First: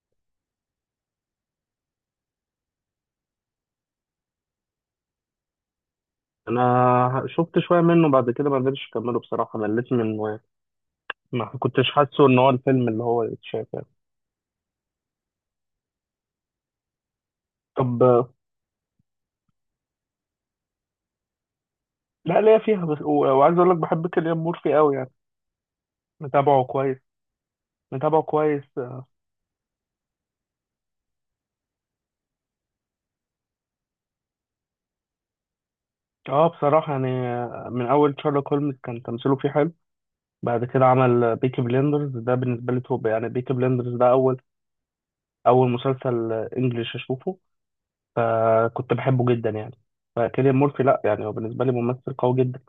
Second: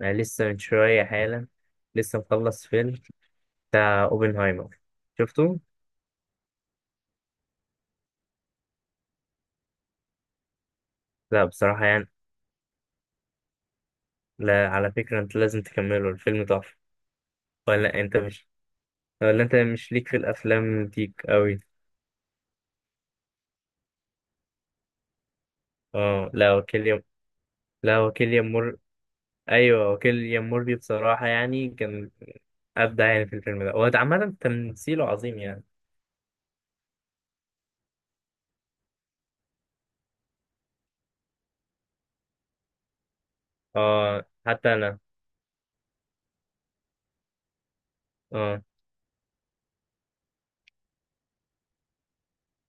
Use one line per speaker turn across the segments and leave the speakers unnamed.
انا لسه من شويه حالا، لسه مخلص فيلم بتاع اوبنهايمر. شفته؟
انا شفت شويه منه، بعد كده ما قدرتش اكمله بصراحه، مليت منه يعني.
لا
ما
بصراحه
كنتش
يعني.
حاسه ان هو الفيلم اللي هو يتشاف يعني.
لا على فكره، انت لازم تكمله، الفيلم تحفه. ولا انت
طب
مش ولا انت مش ليك في الافلام ديك قوي؟
لا، ليا فيها بس و- وعايز اقول لك بحب كيليان مورفي قوي يعني.
اه. لا
متابعه كويس.
وكيليام لا
متابعه
وكيليام
كويس.
مور ايوه، وكيليام موربي بصراحه يعني كان ابدع يعني في الفيلم ده. هو عامه تمثيله عظيم يعني.
اه بصراحه يعني، من اول شارلوك هولمز كان تمثيله فيه حلو. بعد كده عمل بيكي بليندرز، ده بالنسبه لي توب يعني. بيكي بليندرز ده
اه
اول
حتى انا.
اول مسلسل انجليش اشوفه،
اه
فكنت بحبه جدا يعني. فكيليان مورفي لا يعني، هو بالنسبه لي ممثل قوي جدا.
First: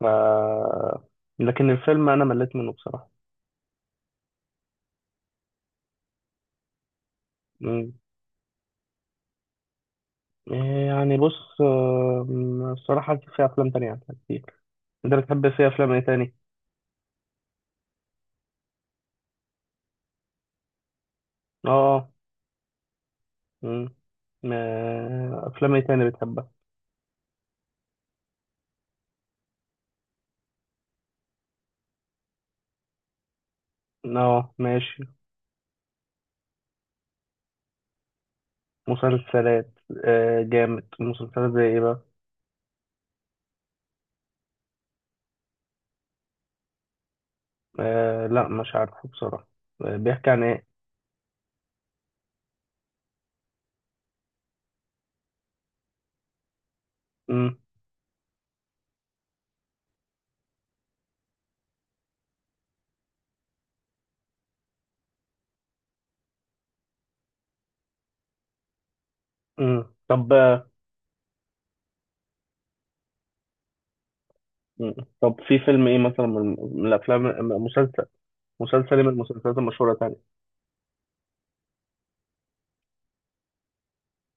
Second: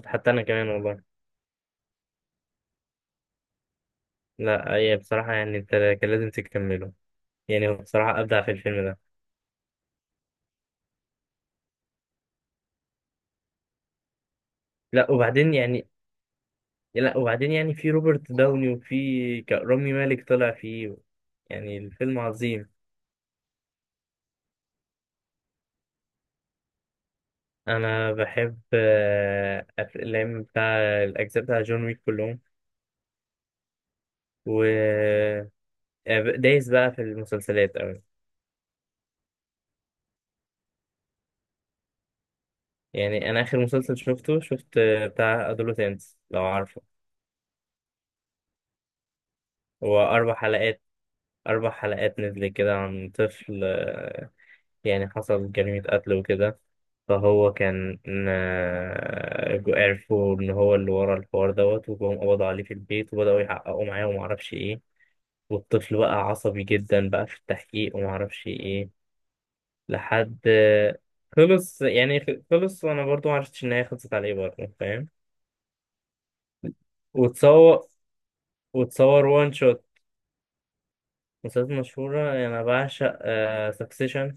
ف...
حتى انا كمان والله.
لكن الفيلم انا مليت منه بصراحه.
لا هي بصراحه يعني انت كان لازم تكمله، يعني هو
مم.
بصراحه ابدع في الفيلم ده.
إيه يعني؟ بص، الصراحه في افلام تانية أحلى كتير.
لا
انت بتحب
وبعدين
في
يعني
افلام ايه تاني؟
لا وبعدين يعني في روبرت داوني، وفي رامي مالك طلع فيه. يعني
اه.
الفيلم عظيم.
مم. افلام ايه تاني بتحبها؟
انا بحب الافلام بتاع الاجزاء بتاع جون ويك كلهم.
اه
و
ماشي.
دايس بقى في المسلسلات قوي.
مسلسلات. آه جامد، مسلسلات زي ايه بقى؟
يعني انا اخر مسلسل شفت بتاع ادولوتنس، لو عارفه.
آه لا مش عارفه بصراحه. آه،
هو
بيحكي
اربع
عن ايه؟
حلقات. نزل كده عن طفل، آه، يعني حصل جريمة قتل وكده. فهو
مم.
كان عرفوا إن هو اللي ورا الحوار دوت، وجم قبضوا عليه في البيت وبدأوا يحققوا معاه ومعرفش إيه. والطفل بقى عصبي جدا بقى في التحقيق، ومعرفش إيه.
مم. طب
لحد خلص يعني خلص، وأنا برضو معرفتش إن هي خلصت عليه برضه
مم.
فاهم.
طب في فيلم ايه مثلا، من الافلام؟
وتصور
مسلسل مسلسل إيه من
وتصور وان
المسلسلات
شوت.
المشهوره تاني؟
مسلسلات مشهورة يعني أنا بعشق سكسيشن.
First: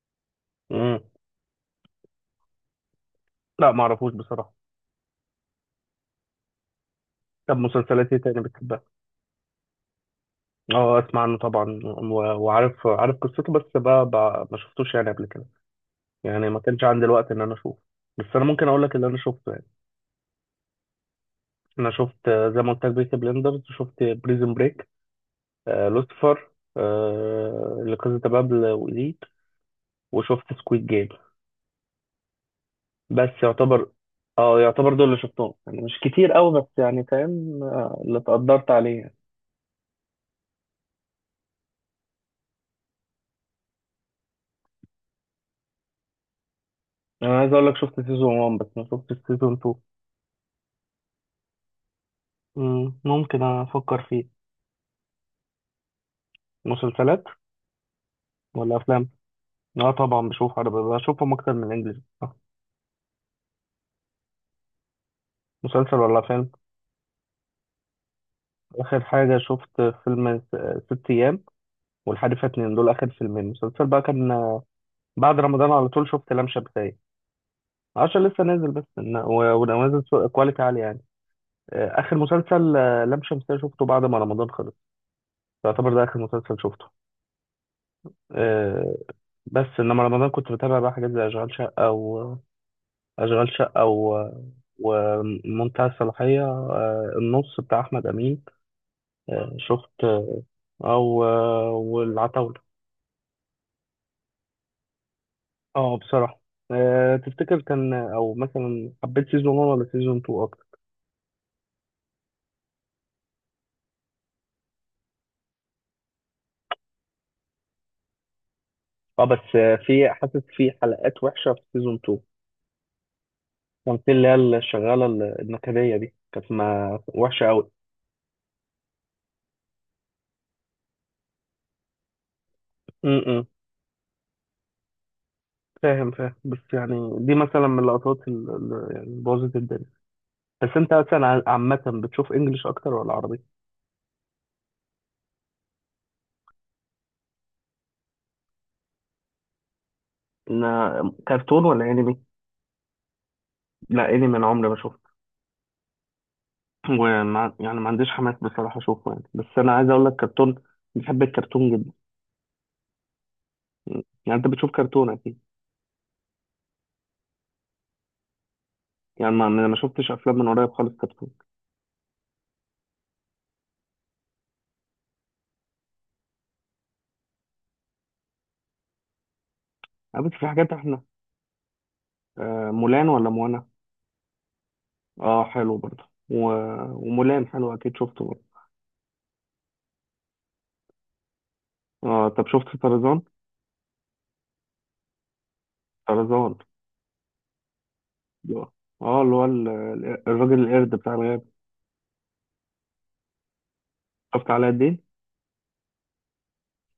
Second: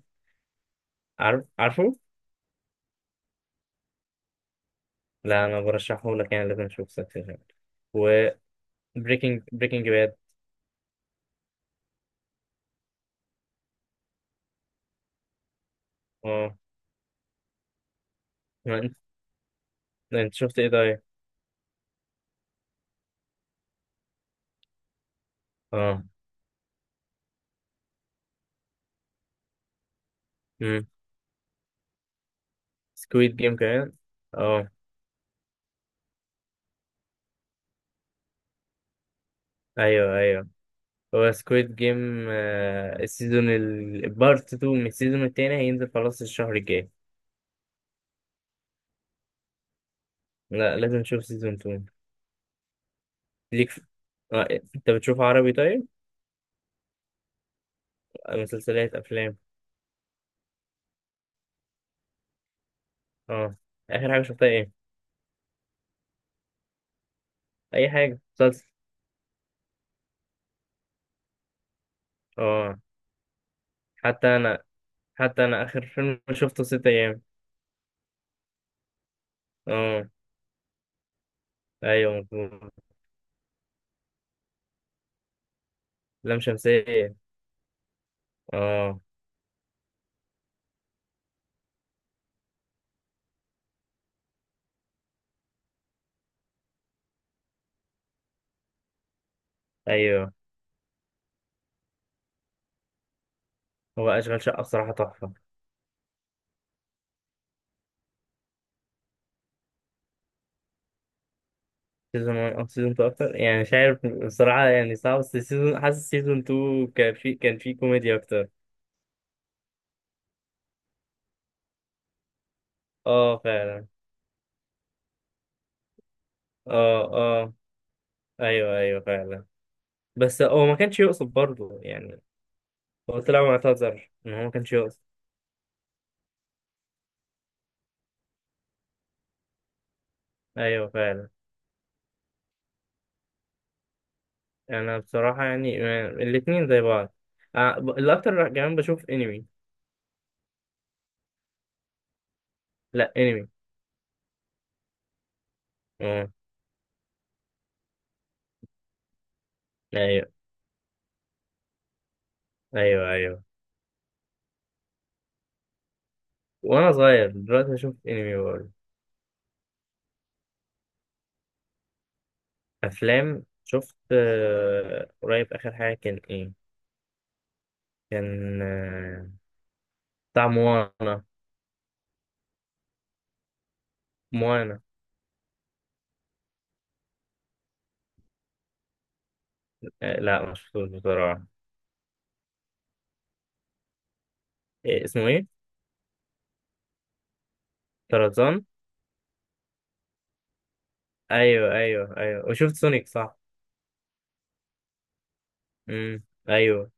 مم.
عارفه؟
لا ما اعرفوش بصراحه.
لا أنا برشحهولك، يعني لازم تشوف سكسيشن.
طب مسلسلات ايه تاني بتحبها؟
بريكنج باد.
اه اسمع عنه طبعا وعارف، عارف قصته، بس بقى ما شفتوش يعني قبل كده، يعني
اه،
ما كانش عندي الوقت ان انا اشوفه. بس انا ممكن
ما
اقول لك اللي انا شفته يعني.
انت شفت ايه طيب؟
انا شفت، زي ما قلت لك، بيكي بلندرز، شفت بريزن بريك، آه
اه،
لوسيفر، آه لكازا دي بابل، وإليت، وشفت سكويد
امم
جيم. بس
سكويد جيم
يعتبر،
كمان.
اه،
اه
يعتبر دول اللي شفتهم يعني. مش كتير قوي بس يعني فاهم، اللي تقدرت عليه يعني.
ايوه ايوه، هو سكويد جيم السيزون البارت 2 من السيزون التاني هينزل خلاص الشهر الجاي.
انا عايز اقول لك، شفت سيزون 1 بس ما شفتش سيزون 2.
لا لازم نشوف سيزون 2.
مم، ممكن
ليك في...
افكر فيه.
آه. انت بتشوف عربي طيب؟
مسلسلات ولا
مسلسلات،
افلام؟
افلام؟
اه طبعا بشوف عربي، بشوفهم اكتر من انجليزي.
اه، اخر حاجه شفتها ايه؟
مسلسل ولا فيلم؟
اي حاجه، مسلسل.
اخر حاجه شفت فيلم ست ايام والحريفه اتنين،
اه،
دول اخر فيلمين. مسلسل بقى
حتى
كان،
انا
بعد
حتى انا
رمضان
اخر
على طول
فيلم
شفت لام
شفته ست
شمسية،
ايام.
عشان لسه نازل بس ونازل
اه
كواليتي عالي يعني.
ايوه
اخر
مظبوط.
مسلسل، لام شمسية شفته بعد ما رمضان خلص. يعتبر ده اخر
لام
مسلسل شفته.
شمسية.
آه،
اه.
بس انما رمضان كنت بتابع بقى حاجات زي اشغال شقه. أشغال شقة و... ومنتهى الصلاحية، النص بتاع أحمد أمين، شفت،
ايوه.
أو والعتاولة.
هو أشغال شقة بصراحة تحفة.
أه بصراحة. تفتكر كان، أو مثلا حبيت سيزون 1 ولا سيزون 2 أكتر؟
سيزون 1 أو سيزون 2 أكتر، يعني مش عارف بصراحة، يعني صعب. بس حاسس سيزون 2 كان في كوميديا أكتر.
أه بس، في، حاسس في حلقات وحشة في سيزون 2.
أه فعلا.
كان في اللي هي الشغالة النكدية دي، كانت ما
أه
وحشة
أه
أوي.
أيوه أيوه فعلا. بس هو ما كانش يقصد برضه يعني. هو طلع
امم.
معتذر إن هو ما كانش يقصد.
فاهم فاهم، بس يعني دي مثلا من اللقطات اللي يعني بوظت الدنيا. بس
أيوه
انت مثلا،
فعلا.
عامة بتشوف انجلش اكتر ولا عربي؟
أنا بصراحة يعني، الاتنين زي بعض. الأكتر كمان بشوف أنمي.
كرتون ولا انمي؟
لأ أنمي.
لا انمي انا عمري ما شفته.
أه
يعني ما عنديش حماس بصراحه اشوفه يعني. بس انا عايز اقول لك،
أيوه
كرتون بحب الكرتون جدا.
أيوه أيوه.
يعني انت بتشوف كرتون اكيد.
وأنا صغير دلوقتي بشوف أنمي برضه.
يعني ما شفتش افلام من قريب خالص، كرتون
افلام شفت قريب. اخر حاجه كان ايه؟ كان
يعني. بس في
بتاع
حاجات احنا،
موانا.
آه، مولان ولا موانا؟
موانا.
اه حلو برضه ومولان حلو اكيد، شفته برضه.
لا ما شفتوش بصراحه.
اه طب شفت طرزان؟
إيه اسمه ايه؟
طرزان.
طرزان.
اه. اللي هو الراجل القرد بتاع الغاب.
ايوه ايوه ايوه، وشفت سونيك صح؟
شفت علاء الدين
امم. ايوه.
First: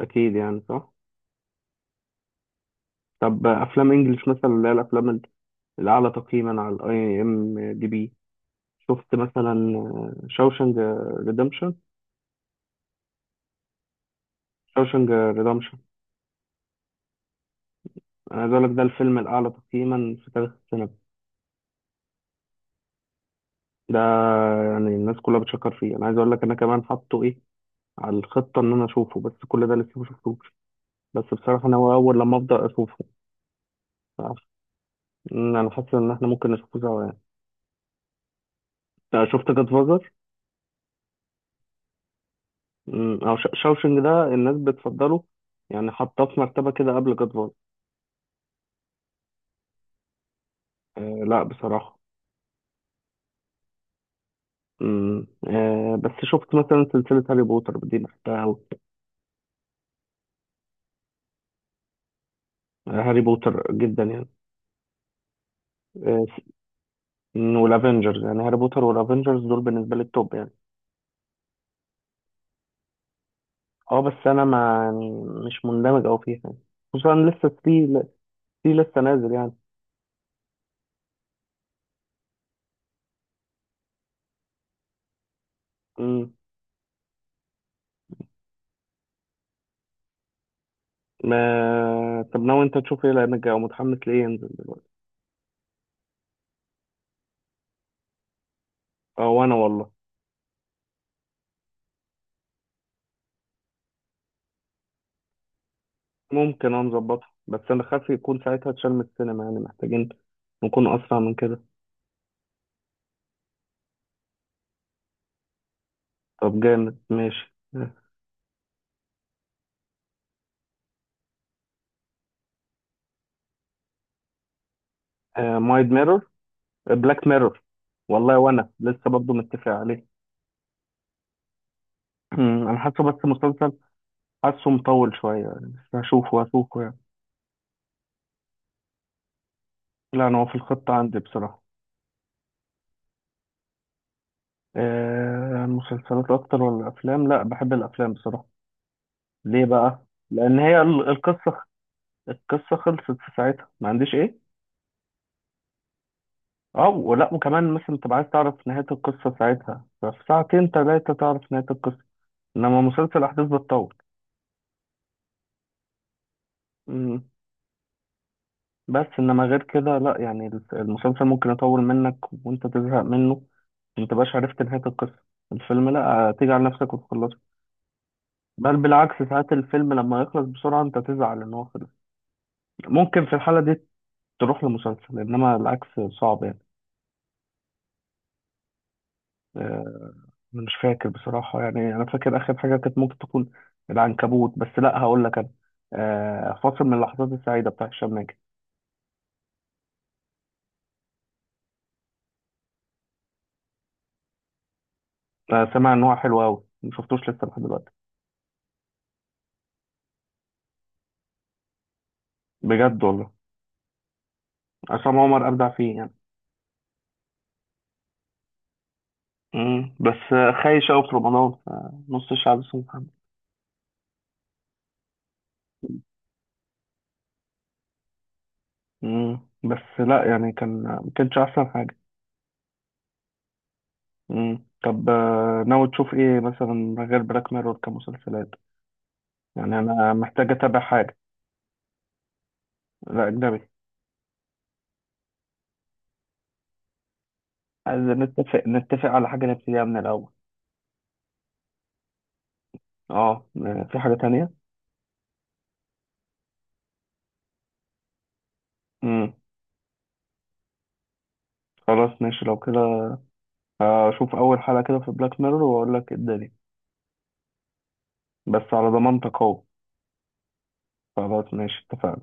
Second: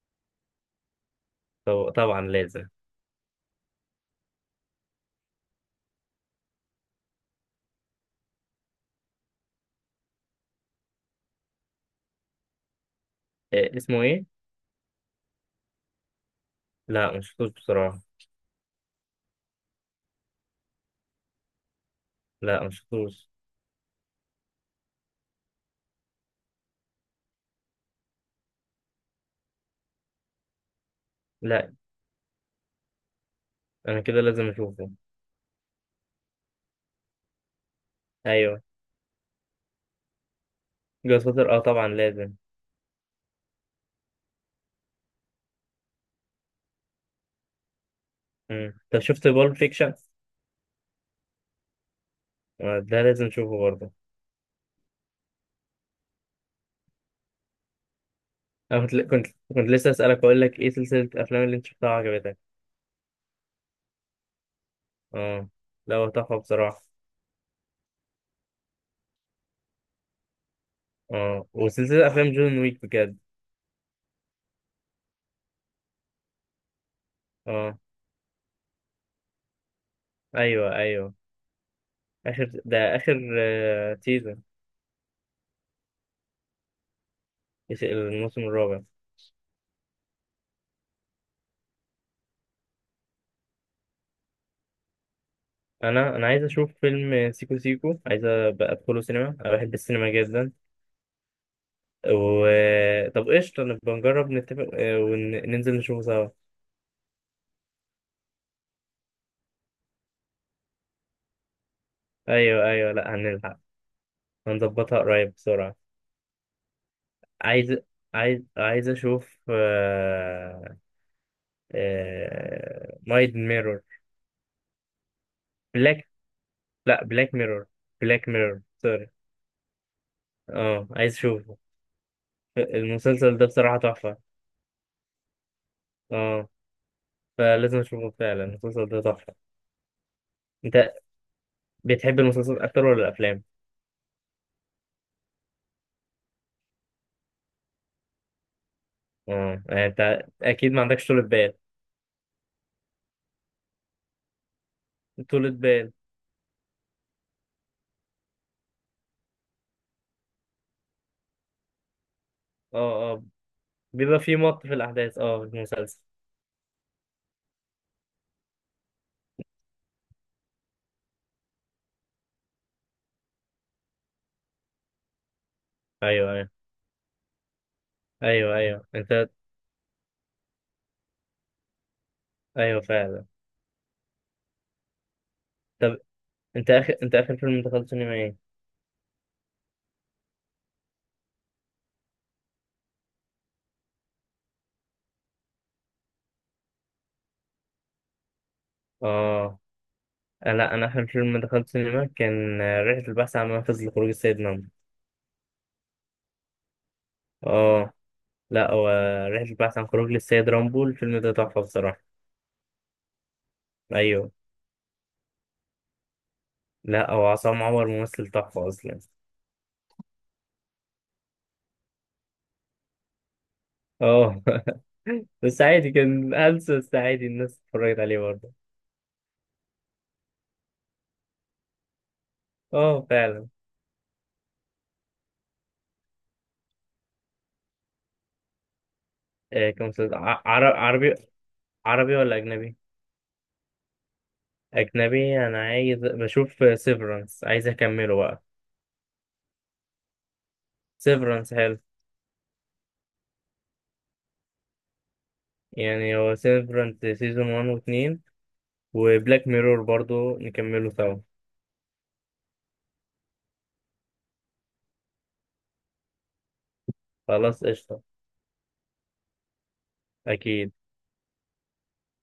اكيد يعني، صح؟
طب طبعا لازم.
طب افلام انجلش مثلا، اللي هي الافلام الأعلى تقييما على الأي إم دي بي، شفت مثلا شوشنج ريدمشن؟
إيه اسمه ايه؟
شوشنج ريدمشن.
لا ما شفتوش بصراحه.
أنا عايز أقول لك، ده الفيلم الأعلى تقييما في تاريخ السينما
لا ما شفتوش.
ده. يعني الناس كلها بتشكر فيه. أنا عايز أقول لك، أنا كمان حاطه إيه على الخطة إن أنا أشوفه، بس كل ده لسه ما شفتوش. بس بصراحة
لا
أنا هو أول لما أبدأ أشوفه
انا كده
مش عارف.
لازم اشوفه.
أمم، أنا حاسس إن إحنا ممكن نشوفه سوا يعني.
ايوه.
أنت شفت جاد فازر؟
جاد فاتر، اه طبعا لازم.
أو شوشنج ده الناس بتفضله، يعني حاطاه في مرتبة كده قبل جاد فازر.
طب شفت بول فيكشن؟
أه لا بصراحة.
ده لازم اشوفه برضه.
امم، آه بس شفت مثلا سلسلة هاري بوتر دي، بحبها أوي.
انا كنت لسه اسالك، اقول لك ايه سلسله الافلام اللي انت شفتها عجبتك.
هاري بوتر جدا يعني.
اه. لا هو
آه
تحفه
س-
بصراحه.
والافنجرز يعني، هاري بوتر والافنجرز دول بالنسبة لي التوب يعني.
اه وسلسله افلام جون ويك بجد.
اه بس انا ما يعني، مش مندمج أوي فيها يعني. خصوصا لسه
اه
في، في لسه نازل يعني.
ايوه ايوه. اخر سيزون،
امم.
الموسم الرابع.
ما طب ناوي انت تشوف ايه، لانك او متحمس ليه ينزل دلوقتي؟
انا عايز اشوف فيلم سيكو سيكو، عايز ابقى ادخله
اه
سينما،
وانا
انا بحب
والله.
السينما جدا. و طب قشطه نبقى نجرب نتفق، وننزل نشوفه سوا.
ممكن انا نظبطها، بس انا خايف يكون ساعتها اتشال من السينما يعني، محتاجين نكون اسرع من كده.
ايوه ايوه، لا هنلحق، هنظبطها قريب بسرعه.
طب جامد ماشي.
عايز عايز اشوف نايت ميرور،
مايد
بلاك.
ميرور.
لا
بلاك
بلاك
ميرور.
ميرور. بلاك
والله
ميرور
وانا
سوري.
لسه برضه متفق عليه.
اه عايز اشوفه،
أمم، انا حاسه بس
المسلسل ده
مسلسل،
بصراحة تحفة.
حاسه مطول شويه يعني، بس هشوفه،
اه
يعني.
فلازم اشوفه فعلا، المسلسل ده تحفة.
لا انا هو في الخطه
انت
عندي بصراحه.
بتحب المسلسلات اكتر ولا الافلام؟
آه مسلسلات اكتر ولا افلام، لا بحب الافلام بصراحه.
اه
ليه
يعني
بقى؟
انت
لان
اكيد ما
هي
عندكش طولة بال.
القصه. القصه خلصت في ساعتها، ما عنديش ايه.
طولة بال.
اه ولا وكمان مثلا تبقى عايز تعرف نهايه القصه ساعتها، ففي ساعتين ثلاثه تعرف نهايه القصه، انما
اه اه،
مسلسل احداث بتطول.
بيبقى في في الاحداث، اه، في المسلسل.
بس انما غير كده لا يعني، المسلسل ممكن يطول منك وانت تزهق منه، ما تبقاش عرفت نهاية القصة. الفيلم لا،
ايوه ايوه
تيجي على نفسك وتخلصه.
ايوه
بل
ايوه انت.
بالعكس، ساعات الفيلم لما يخلص بسرعة انت تزعل ان هو خلص.
ايوه فعلا.
ممكن في الحالة دي تروح لمسلسل، انما العكس
طب،
صعب يعني.
انت اخر فيلم دخلت سينما ايه؟
آه، مش فاكر بصراحة يعني. انا فاكر اخر حاجة كانت ممكن تكون العنكبوت، بس لا هقول لك انا، فاصل من اللحظات السعيدة بتاع هشام ماجد.
اه. لا انا اخر فيلم دخلت سينما كان رحلة البحث عن منفذ لخروج السيد رامبو.
سامع ان هو حلو قوي، مشفتوش لسه لحد دلوقتي.
اه. لا هو رحلة البحث عن خروج للسيد رامبو، الفيلم ده تحفة بصراحة.
بجد والله.
ايوه.
عصام عمر ابدع فيه يعني.
لا هو عصام عمر ممثل تحفة اصلا.
مم. بس خايش قوي في رمضان، نص الشعب اسمه محمد.
اه بس عادي كان هلس، بس عادي الناس اتفرجت عليه برضه.
مم. بس لا يعني، كان ما كانش احسن حاجه.
اه فعلا.
مم. طب ناوي تشوف ايه مثلا غير بلاك ميرور كمسلسلات؟ يعني
كان
انا
مسلسل
محتاج اتابع
عربي.
حاجه.
عربي ولا اجنبي؟
لا اجنبي.
اجنبي. انا عايز بشوف سيفرنس، عايز
عايز
اكمله بقى.
نتفق على حاجه نبتديها من الاول.
سيفرنس حلو.
اه في حاجه تانية.
يعني هو سيفرنس سيزون 1 و2،
مم.
وبلاك ميرور برضو نكمله سوا.
خلاص ماشي لو كده، اشوف اول حلقه كده في بلاك ميرور واقول لك إيه الدنيا.
خلاص قشطة.
بس على ضمانتك اهو.
أكيد.
خلاص ماشي، اتفقنا.